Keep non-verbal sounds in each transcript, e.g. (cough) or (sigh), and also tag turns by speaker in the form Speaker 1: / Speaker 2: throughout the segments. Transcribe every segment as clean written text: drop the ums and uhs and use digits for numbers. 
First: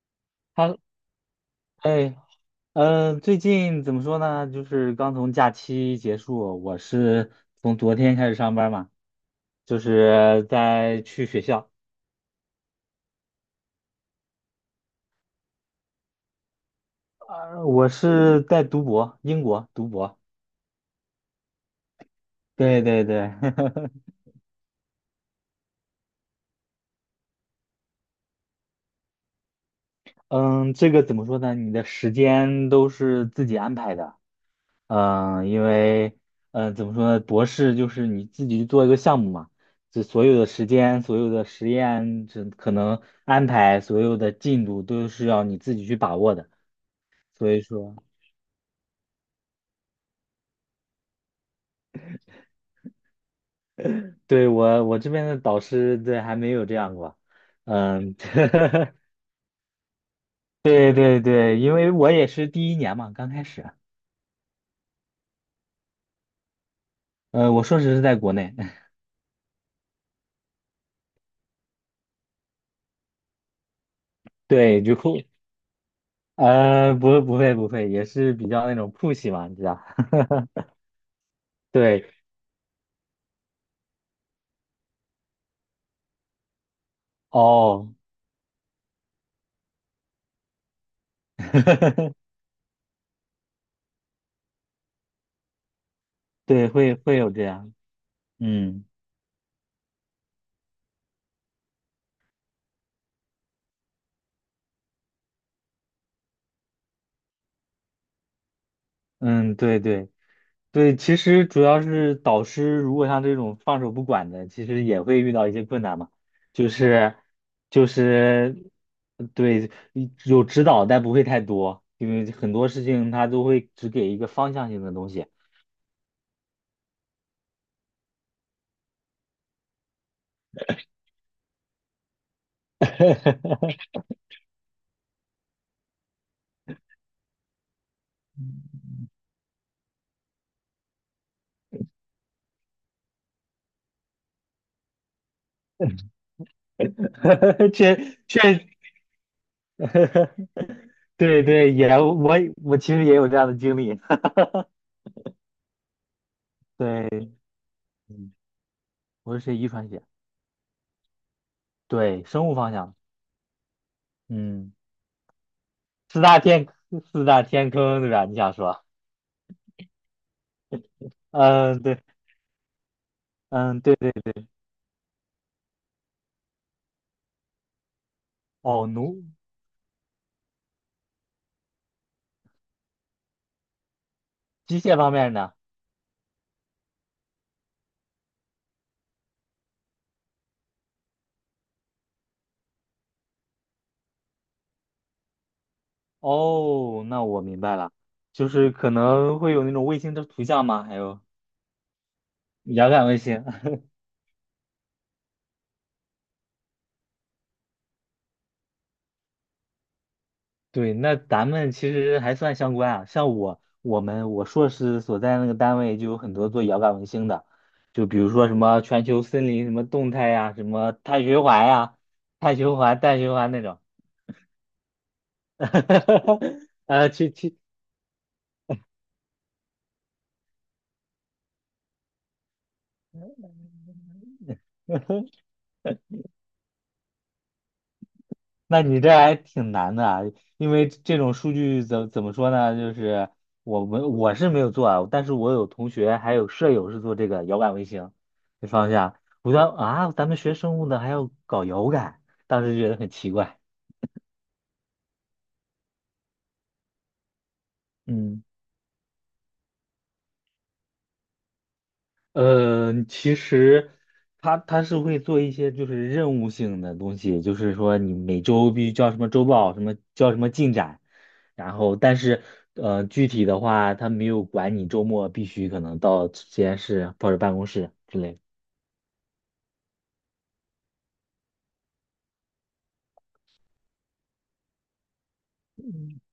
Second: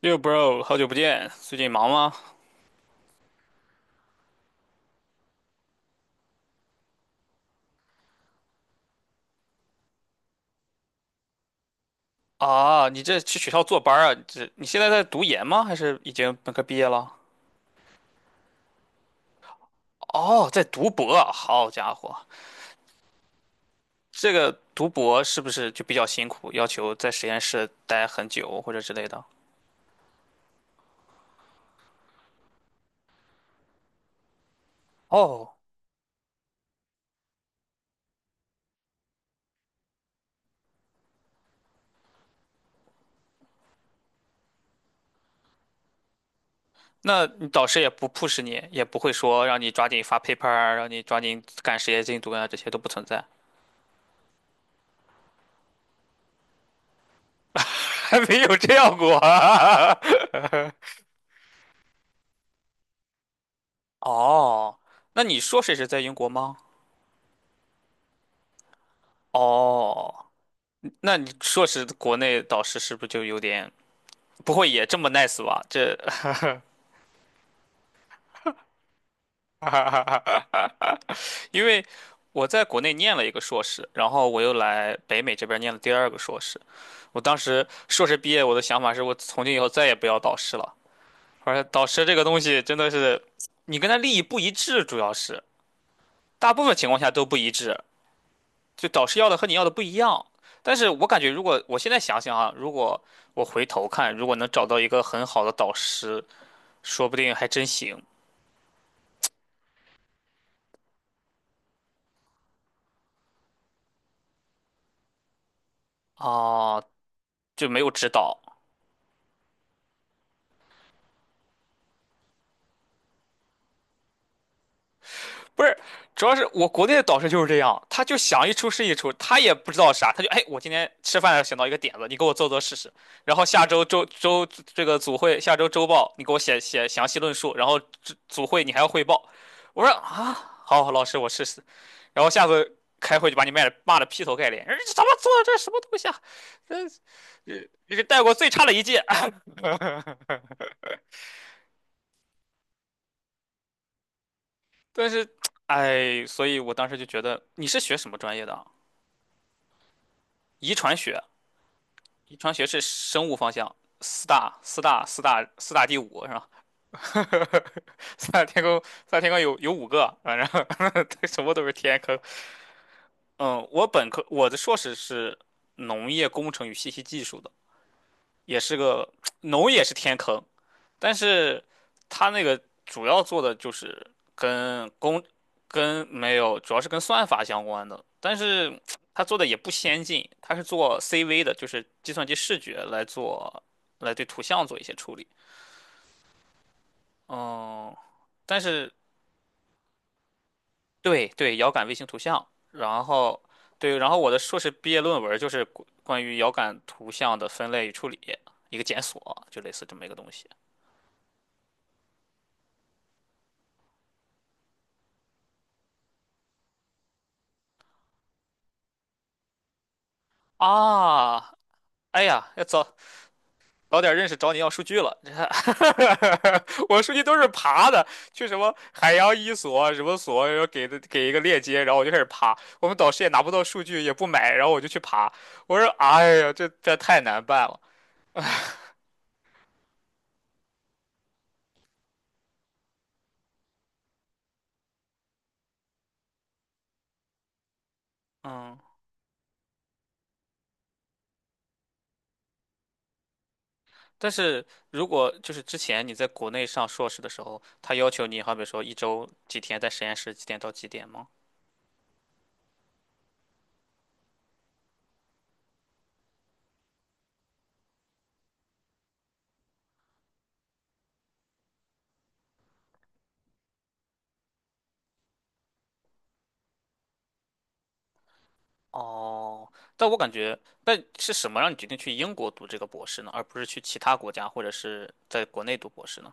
Speaker 1: 六 bro，
Speaker 2: 哈，
Speaker 1: 好久不见，最近忙吗？
Speaker 2: 哎，最近怎么说呢？就是刚从假期结束，我是从昨天开始上班嘛，就是在去学校。
Speaker 1: 啊，你这去学校坐班啊？你现在在读研吗？还是已经本科毕业了？
Speaker 2: 我是在读博，英国读博。
Speaker 1: 哦，在读博啊好家伙，
Speaker 2: 对对对，(laughs)
Speaker 1: 这个读博是不是就比较辛苦，要求在实验室待很久或者之类的？
Speaker 2: 嗯，这个怎么说呢？你的时间都是自己安排的。嗯，
Speaker 1: 哦，
Speaker 2: 因为，怎么说呢，博士就是你自己去做一个项目嘛，这所有的时间、所有的实验，这可能安排所有的进度都是要你自己去把握的。
Speaker 1: 那你
Speaker 2: 所以
Speaker 1: 导师也
Speaker 2: 说，
Speaker 1: 不 push 你，也不会说让你抓紧发 paper，啊让你抓紧赶实验进度啊，这些都不存在，
Speaker 2: 对我这边的导师，对，还没有这样过。
Speaker 1: (laughs)
Speaker 2: 嗯。
Speaker 1: 还没有这样过
Speaker 2: (laughs)
Speaker 1: 啊。(laughs)
Speaker 2: 对对对，因为我也是第一年嘛，刚开始。
Speaker 1: 哦，那你说谁也是在英国吗？
Speaker 2: 我硕士是在国内。(laughs)
Speaker 1: 哦。那你硕士国内导师是不是就有点不会
Speaker 2: 对，
Speaker 1: 也
Speaker 2: 就
Speaker 1: 这么
Speaker 2: 酷。
Speaker 1: nice 吧？这
Speaker 2: (laughs) 不会不会，也是比较那种 push 嘛，你知道。
Speaker 1: (laughs) 因
Speaker 2: (laughs)
Speaker 1: 为
Speaker 2: 对。
Speaker 1: 我在国内念了一个硕士，然后我又来北美这边念了第二个硕士。我当时
Speaker 2: 哦。
Speaker 1: 硕士毕业，我的想法是我从今以后再也不要导师了。而且导师这
Speaker 2: (laughs)
Speaker 1: 个东西真的是，你跟他利益不一致，主要是大部
Speaker 2: 对，
Speaker 1: 分情
Speaker 2: 会
Speaker 1: 况下
Speaker 2: 会
Speaker 1: 都
Speaker 2: 有
Speaker 1: 不
Speaker 2: 这
Speaker 1: 一
Speaker 2: 样。
Speaker 1: 致，
Speaker 2: 嗯
Speaker 1: 就导师要的和你要的不一样。但是我感觉，如果我现在想想啊，如果我回头看，如果能找到一个很好的导师，说不定还真行。
Speaker 2: 嗯，对对对，其实主要是导师如果像这种放手不管的，其实也会遇到一些困难嘛。就
Speaker 1: 啊，
Speaker 2: 是
Speaker 1: 就没
Speaker 2: 就
Speaker 1: 有指
Speaker 2: 是
Speaker 1: 导，
Speaker 2: 对，有指导，但不会太多，因为很多事情他都会只给一个方向性的东西。
Speaker 1: 不是，主要是我国内的导师就是这样，他就想一出是一出，他也不知道啥，他就哎，我今天吃饭的时候想到一个点子，你给我做做试试，然后下周这个组会，下周周报你给我写写详细论述，然后组会你还要汇报，我说啊，好，老师我试试，然后下次开会就把你骂的劈头盖脸，哎这怎么做的这什么东西啊，
Speaker 2: (laughs)
Speaker 1: 这这
Speaker 2: 确
Speaker 1: 是带过最
Speaker 2: 确
Speaker 1: 差的一届，(laughs) 哎
Speaker 2: (laughs)，对对，我其实也有这样的经历。
Speaker 1: 但是哎，所以我
Speaker 2: (laughs)
Speaker 1: 当时就
Speaker 2: 对。
Speaker 1: 觉得你是学什么
Speaker 2: 嗯，
Speaker 1: 专业的啊？
Speaker 2: 我是学遗传学，
Speaker 1: 遗传学，
Speaker 2: 对，
Speaker 1: 遗
Speaker 2: 生
Speaker 1: 传
Speaker 2: 物
Speaker 1: 学
Speaker 2: 方
Speaker 1: 是
Speaker 2: 向。
Speaker 1: 生物方向，四大
Speaker 2: 嗯。
Speaker 1: 四大四大四大第
Speaker 2: 四
Speaker 1: 五是
Speaker 2: 大
Speaker 1: 吧？
Speaker 2: 天四大天坑对
Speaker 1: (laughs)
Speaker 2: 吧？
Speaker 1: 四
Speaker 2: 你
Speaker 1: 大
Speaker 2: 想
Speaker 1: 天坑，
Speaker 2: 说？
Speaker 1: 四大天坑有五个，反正 (laughs) 什么都是
Speaker 2: 嗯，
Speaker 1: 天
Speaker 2: 对。
Speaker 1: 坑。嗯，
Speaker 2: 嗯，
Speaker 1: 我
Speaker 2: 对
Speaker 1: 本
Speaker 2: 对。
Speaker 1: 科我的硕士是农业工程与信息技术的，也是
Speaker 2: 哦。
Speaker 1: 个农也是天坑，但是它那个主要做的就是
Speaker 2: 机
Speaker 1: 跟
Speaker 2: 械方
Speaker 1: 工
Speaker 2: 面呢？
Speaker 1: 跟没有，主要是跟算法相关的，但是它做的也不先进，它是做 CV 的，就是计算机视觉来对图像做一些处理。
Speaker 2: 哦，那我明白了，
Speaker 1: 嗯，
Speaker 2: 就
Speaker 1: 但
Speaker 2: 是可
Speaker 1: 是
Speaker 2: 能会有那种卫星的图像吗？还有
Speaker 1: 对对，遥感卫星图像，
Speaker 2: 遥
Speaker 1: 然
Speaker 2: 感卫
Speaker 1: 后
Speaker 2: 星。(laughs)
Speaker 1: 对，然后我的硕士毕业论文就是关于遥感图像的分类与处理，一个检索，就类似这么一个东西
Speaker 2: 对，那咱们其实还算相关啊。像我，我硕士所在那个单位就有很多做遥感卫星的，就比如说什么全球森林什么动态呀、什么碳循
Speaker 1: 啊。
Speaker 2: 环呀、
Speaker 1: 哎呀，
Speaker 2: 碳
Speaker 1: 要
Speaker 2: 循
Speaker 1: 早
Speaker 2: 环、氮循环那种。
Speaker 1: 早点认识找你要数据了。
Speaker 2: (laughs)
Speaker 1: (laughs) 我数据
Speaker 2: 去
Speaker 1: 都是
Speaker 2: 去。
Speaker 1: 爬的，去什么海洋一所什么所，然后给一个链接，然后我就开始爬。我们导师也拿不到数据，也不买，然后我就去爬。
Speaker 2: (laughs)
Speaker 1: 我说，哎呀，这太难办了。
Speaker 2: 那你这还挺难的啊，因为这种数据怎么说呢？就是我是没有做啊，但是我有同学还有舍友是做这个遥感卫星这
Speaker 1: 嗯，
Speaker 2: 方向。我说啊，咱们学生物的还要搞遥感，当时觉得很奇怪。
Speaker 1: 但是如果就是之前你在国内上硕士的时候，他要求你，
Speaker 2: 嗯。
Speaker 1: 好比说一周几天在实验室，几点到几点吗？
Speaker 2: 其实他是会做一些就是任务性的东西，就是说你每周必须交什么周报，什么交什么进展，然后但是具体的话，他没有管你周末必须可能到实验室或者办公室之类的。
Speaker 1: 哦，但我感觉，但是什么让你决定去英国读这个博士呢，而不是去其他国家或者是在国内读博士呢？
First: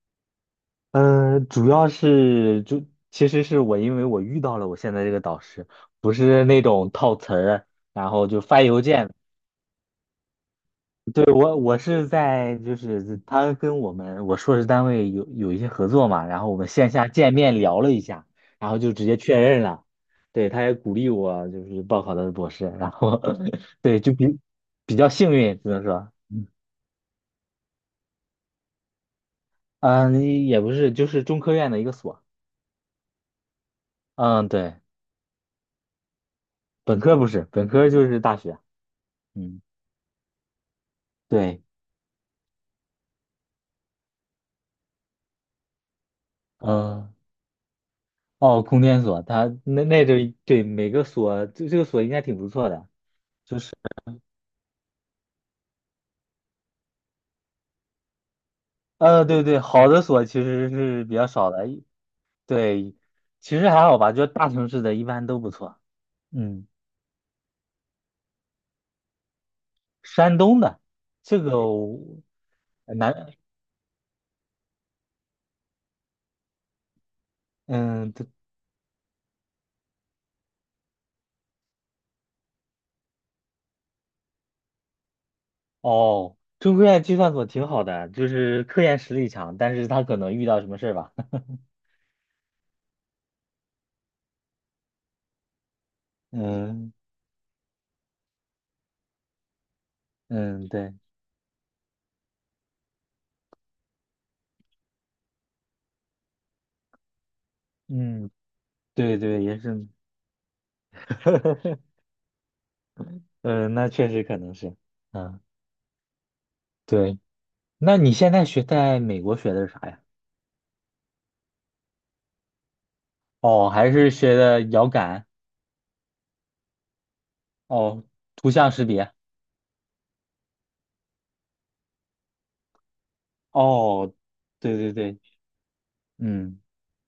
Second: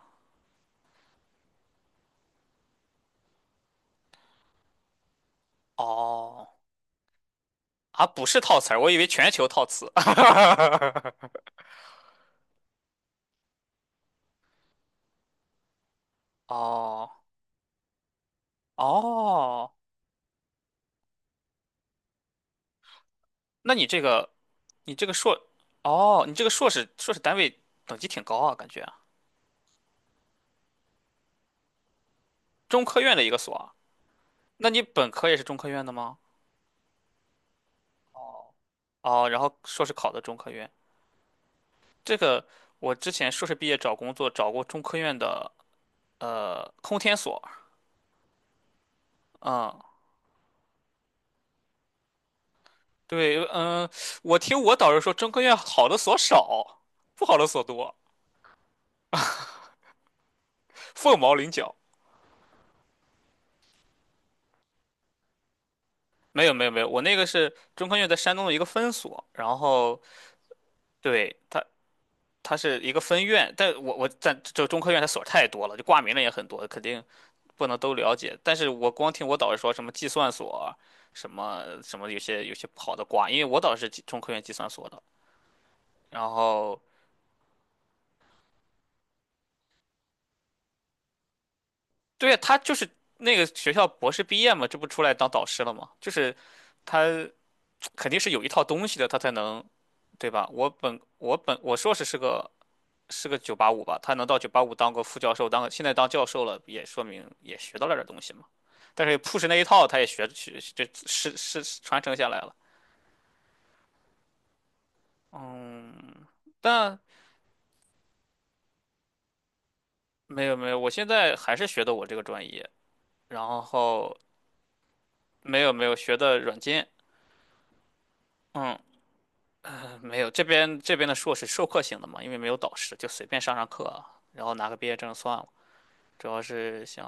Speaker 2: 主要是就其实是因为我遇到了我现在这个导师，不是
Speaker 1: 哦。
Speaker 2: 那种套词儿，
Speaker 1: 啊，
Speaker 2: 然
Speaker 1: 不
Speaker 2: 后
Speaker 1: 是
Speaker 2: 就
Speaker 1: 套
Speaker 2: 发
Speaker 1: 词儿，
Speaker 2: 邮
Speaker 1: 我以为
Speaker 2: 件。
Speaker 1: 全球套词。(laughs)
Speaker 2: 对，我我是在就是他跟我硕士单位有一些合作嘛，然后我们线下
Speaker 1: 哦
Speaker 2: 见面聊了一下，然后就直接确认
Speaker 1: 哦，
Speaker 2: 了。对，他也鼓励我就是报考的博士，然后 (laughs)
Speaker 1: 那你这
Speaker 2: 对
Speaker 1: 个，你
Speaker 2: 比
Speaker 1: 这
Speaker 2: 较
Speaker 1: 个
Speaker 2: 幸
Speaker 1: 硕，
Speaker 2: 运，只能说。
Speaker 1: 哦，你这个硕士单位等级挺高啊，感觉
Speaker 2: 嗯，也不是，就是中科院的一个所。
Speaker 1: 中科院的一个所啊。
Speaker 2: 嗯，
Speaker 1: 那
Speaker 2: 对，
Speaker 1: 你本科也是中科院的吗？
Speaker 2: 本科不是，本科就是大学。
Speaker 1: 哦，然后
Speaker 2: 嗯，
Speaker 1: 硕士考的中科院。
Speaker 2: 对，
Speaker 1: 这个我之前硕士毕业找工作找过中科院的空
Speaker 2: 嗯。
Speaker 1: 天所，
Speaker 2: 哦，空间所，他
Speaker 1: 嗯，
Speaker 2: 那就对每个所，就这个所应该挺不错的。
Speaker 1: 对，
Speaker 2: 就是。
Speaker 1: 嗯，我听我导师说中科院好的所少，不好的所多，
Speaker 2: 对对，好的所其实是比
Speaker 1: 凤
Speaker 2: 较
Speaker 1: 毛麟
Speaker 2: 少的，
Speaker 1: 角。
Speaker 2: 对，其实还好吧，就大城市的一般都不错。
Speaker 1: 没有没
Speaker 2: 嗯，
Speaker 1: 有没有，我那个是中科院在山东的一个分所，然后
Speaker 2: 山东的
Speaker 1: 对
Speaker 2: 这个
Speaker 1: 它
Speaker 2: 我
Speaker 1: 它是一
Speaker 2: 呃
Speaker 1: 个
Speaker 2: 南
Speaker 1: 分院，但我在这中科院它所太多了，就挂名的也很多，肯定不能都
Speaker 2: 嗯，
Speaker 1: 了
Speaker 2: 对。
Speaker 1: 解。但是我光听我导师说什么计算所，什么有些不好的挂，因为我导师是计中科院计算所的。然
Speaker 2: 哦，中
Speaker 1: 后
Speaker 2: 科院计算所挺好的，就是科研实力强，但是他可能遇到什么事儿吧。(laughs)
Speaker 1: 对呀，他就是那个学校博士毕业嘛，这不出来当导师了吗？就是
Speaker 2: 嗯
Speaker 1: 他 (tsk) 肯定是有一套东西的，他才能对吧？
Speaker 2: 嗯，
Speaker 1: 我
Speaker 2: 对。
Speaker 1: 本我本我硕士是个九八五吧，他能到九八五当个副教授，当个现在当教授了，也说明也学到了点东
Speaker 2: 嗯，
Speaker 1: 西嘛。但
Speaker 2: 对
Speaker 1: 是
Speaker 2: 对，
Speaker 1: push 那
Speaker 2: 也
Speaker 1: 一套，
Speaker 2: 是。
Speaker 1: 他也学这是
Speaker 2: (laughs)
Speaker 1: 传承下来了。
Speaker 2: 嗯，那确实可能是。嗯，
Speaker 1: 嗯，但
Speaker 2: 对。那你现在学在美国学的是啥呀？
Speaker 1: 没有，我现在还是学的我这个专业，然
Speaker 2: 哦，还是
Speaker 1: 后
Speaker 2: 学的遥感。
Speaker 1: 没有学的软件，
Speaker 2: 哦，图像
Speaker 1: 嗯，
Speaker 2: 识别。
Speaker 1: 没有这边的硕士授课型的嘛，因为没有导师，就随便上课啊，
Speaker 2: 哦，
Speaker 1: 然后拿个
Speaker 2: 对
Speaker 1: 毕
Speaker 2: 对
Speaker 1: 业证
Speaker 2: 对，
Speaker 1: 算了。主要
Speaker 2: 嗯
Speaker 1: 是想，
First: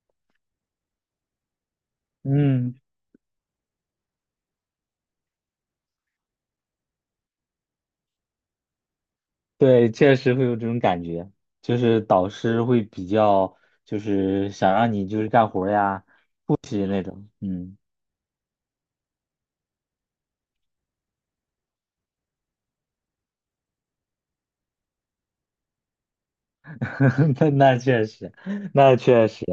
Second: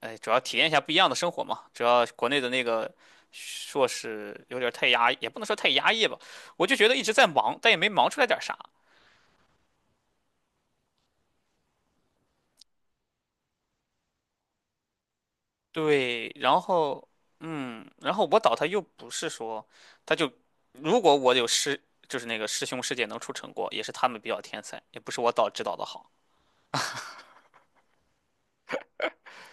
Speaker 1: 哎，主要体验一下不一样的生活嘛。主要国内的那
Speaker 2: 嗯，
Speaker 1: 个硕士有点太压抑，也不能说太压抑吧，我就觉得一直在忙，但也没忙出来点啥。
Speaker 2: 对，确实会有这种感觉，就是导师会比较，就是想让你就是干活儿呀，
Speaker 1: 对，
Speaker 2: 复
Speaker 1: 然
Speaker 2: 习那
Speaker 1: 后
Speaker 2: 种。嗯。
Speaker 1: 嗯，然后我导他又不是说，他就如果我有师，就是那个师兄师姐能出成果，也是他们比较天才，也不是我导指导的好。
Speaker 2: (laughs) 那确实，那确实。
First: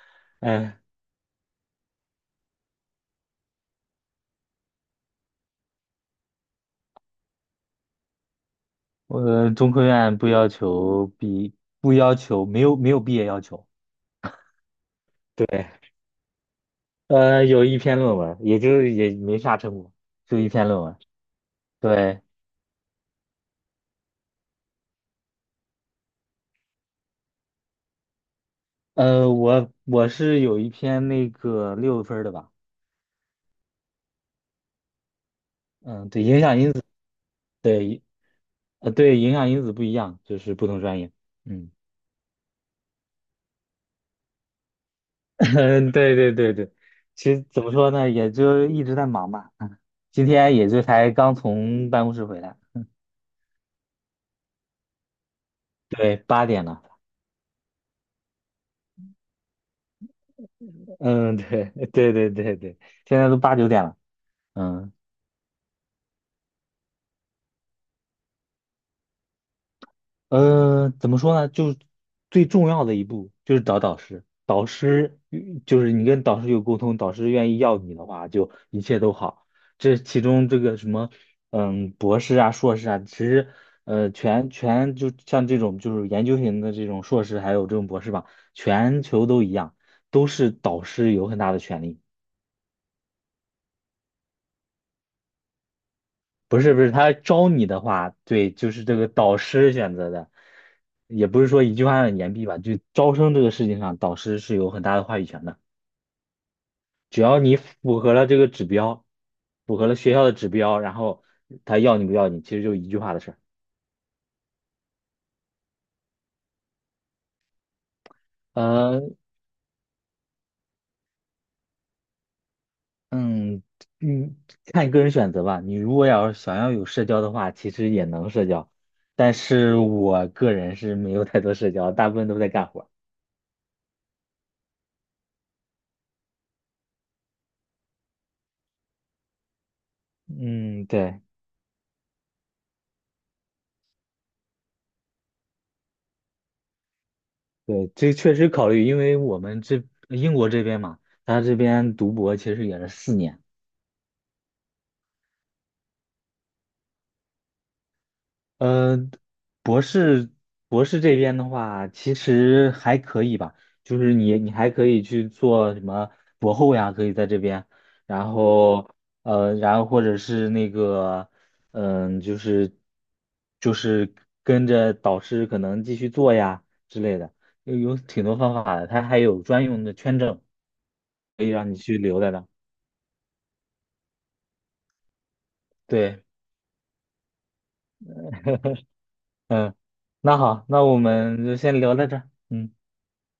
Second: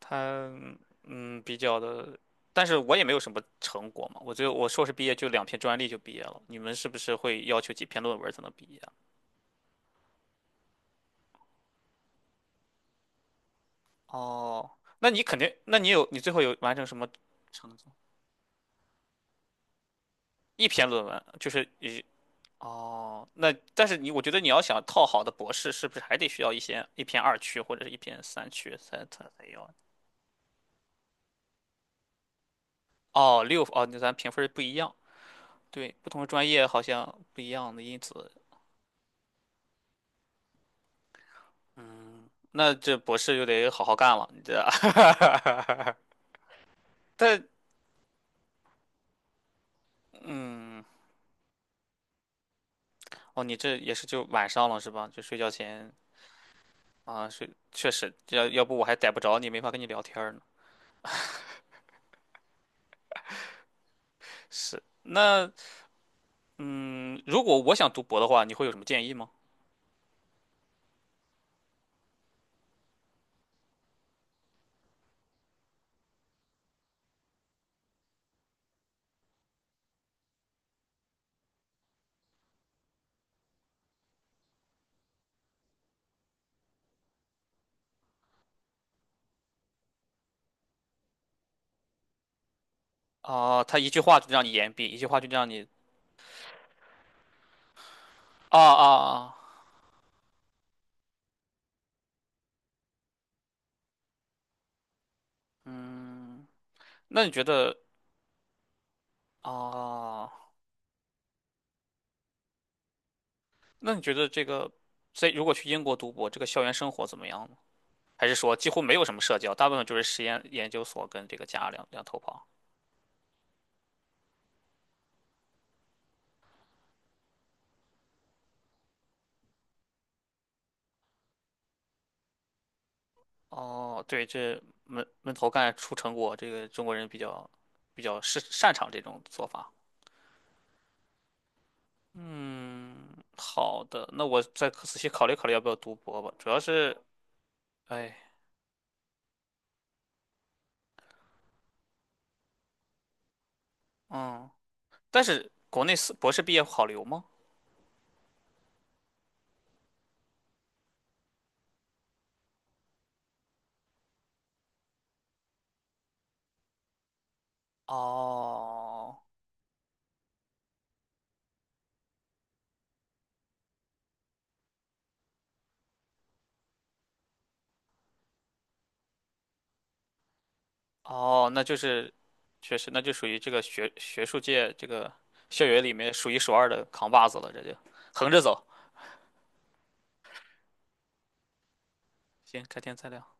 Speaker 1: 他
Speaker 2: 哎，
Speaker 1: 嗯比较的，但是我也没有什么成果嘛，我只有我硕士毕业就两篇专利就毕业了，你们是不是会要求几篇论文才能毕业啊
Speaker 2: 我中科院不要求，没有毕业要求。
Speaker 1: 哦，那你肯定，
Speaker 2: 对。
Speaker 1: 那你有你最后有完成什么？
Speaker 2: 有
Speaker 1: 成？
Speaker 2: 一篇论文，也就是也没啥成果，就一
Speaker 1: 一
Speaker 2: 篇论
Speaker 1: 篇
Speaker 2: 文。
Speaker 1: 论文，就是一
Speaker 2: 对。
Speaker 1: 哦，那但是你我觉得你要想套好的博士，是不是还得需要一些一篇二区或者是一篇三区才才才要？
Speaker 2: 我是有一篇那个6分儿的吧。
Speaker 1: 哦，六哦，那咱评分不一样，对，
Speaker 2: 嗯，
Speaker 1: 不同
Speaker 2: 对，
Speaker 1: 的
Speaker 2: 影
Speaker 1: 专
Speaker 2: 响
Speaker 1: 业
Speaker 2: 因
Speaker 1: 好
Speaker 2: 子。
Speaker 1: 像不一样的，因
Speaker 2: 对。
Speaker 1: 此，
Speaker 2: 对，影响因子不一样，就是不同专业。嗯。
Speaker 1: 嗯，那这博士就得好好干了，你这，
Speaker 2: (laughs)
Speaker 1: (laughs)
Speaker 2: 对对对对，其实
Speaker 1: 但
Speaker 2: 怎么说呢，也就一直在忙吧。嗯，今天也就
Speaker 1: 嗯，
Speaker 2: 才刚从办公室回来。
Speaker 1: 哦，你这也是就晚上了是吧？就睡觉前
Speaker 2: 对，8点了。
Speaker 1: 啊，睡确实，要不我还逮不着你，没法跟你聊天儿呢。
Speaker 2: 嗯，对。 (laughs) 对对对对，现在都8、9点了。
Speaker 1: 是，
Speaker 2: 嗯。
Speaker 1: 那嗯，如果我想读博的话，你会有什么建议吗？
Speaker 2: 嗯，怎么说呢？就最重要的一步就是找导师，导师与就是你跟导师有沟通，导师愿意要你的话，就一切都好。这其中这个什么，嗯，博士啊、硕士啊，其实就像这种就是研究型的这种硕士，还有这种博士吧，全球都一样，都是导师有很大的权利。
Speaker 1: 啊、他一句话就让你言毕，一句话就让你
Speaker 2: 不是不是，他招你的话，对，
Speaker 1: 啊
Speaker 2: 就
Speaker 1: 啊
Speaker 2: 是这个
Speaker 1: 啊，
Speaker 2: 导师选择的，也不是说一句话让你言毕吧，就招生这个事情上，导师是有很大的话语权的。
Speaker 1: 嗯，
Speaker 2: 只
Speaker 1: 那你
Speaker 2: 要
Speaker 1: 觉
Speaker 2: 你
Speaker 1: 得
Speaker 2: 符合了这个指标，符合了学校
Speaker 1: 啊，
Speaker 2: 的指标，然后他要你不要你，其实就一句话的事儿。
Speaker 1: 那你觉得这个在如果去英国读博，这个校园生活怎么样呢？还是说几乎没
Speaker 2: 呃，
Speaker 1: 有什么社交，大部分就是实验研究所跟这个家两头跑？
Speaker 2: 嗯嗯，看你个人选择吧。你如果要是想要有社交的话，其实也能社交，但是我个人是没有太多社交，大部分都在干活儿。
Speaker 1: 哦，对，这闷头干出成果，这个中国人比较是擅长这种做法。
Speaker 2: 嗯，对。
Speaker 1: 嗯，好的，那我再仔细考虑考虑要不要读博吧。主要是
Speaker 2: 对，这
Speaker 1: 哎，
Speaker 2: 确实考虑，因为我们这英国这边嘛，他这边读博其实也是4年。
Speaker 1: 嗯，但是国内四博士毕业好留吗？
Speaker 2: 呃，博士博士这边的话，其实还可以吧，就是你还可以去做什么博后呀，可以在这边，然后
Speaker 1: 哦，
Speaker 2: 然后或者是那个，嗯、就是就是跟着导师可能继续做呀之类的，有挺多方法的，他还有专用的签证可以
Speaker 1: 哦，那
Speaker 2: 让
Speaker 1: 就
Speaker 2: 你去
Speaker 1: 是
Speaker 2: 留在那。
Speaker 1: 确实，那就属于这个学术界这个校园里面
Speaker 2: 对。
Speaker 1: 数一数二的扛把子了，这就横着走。
Speaker 2: 嗯，那好，那我们就先聊到这儿
Speaker 1: 行，
Speaker 2: 。
Speaker 1: 改天再聊。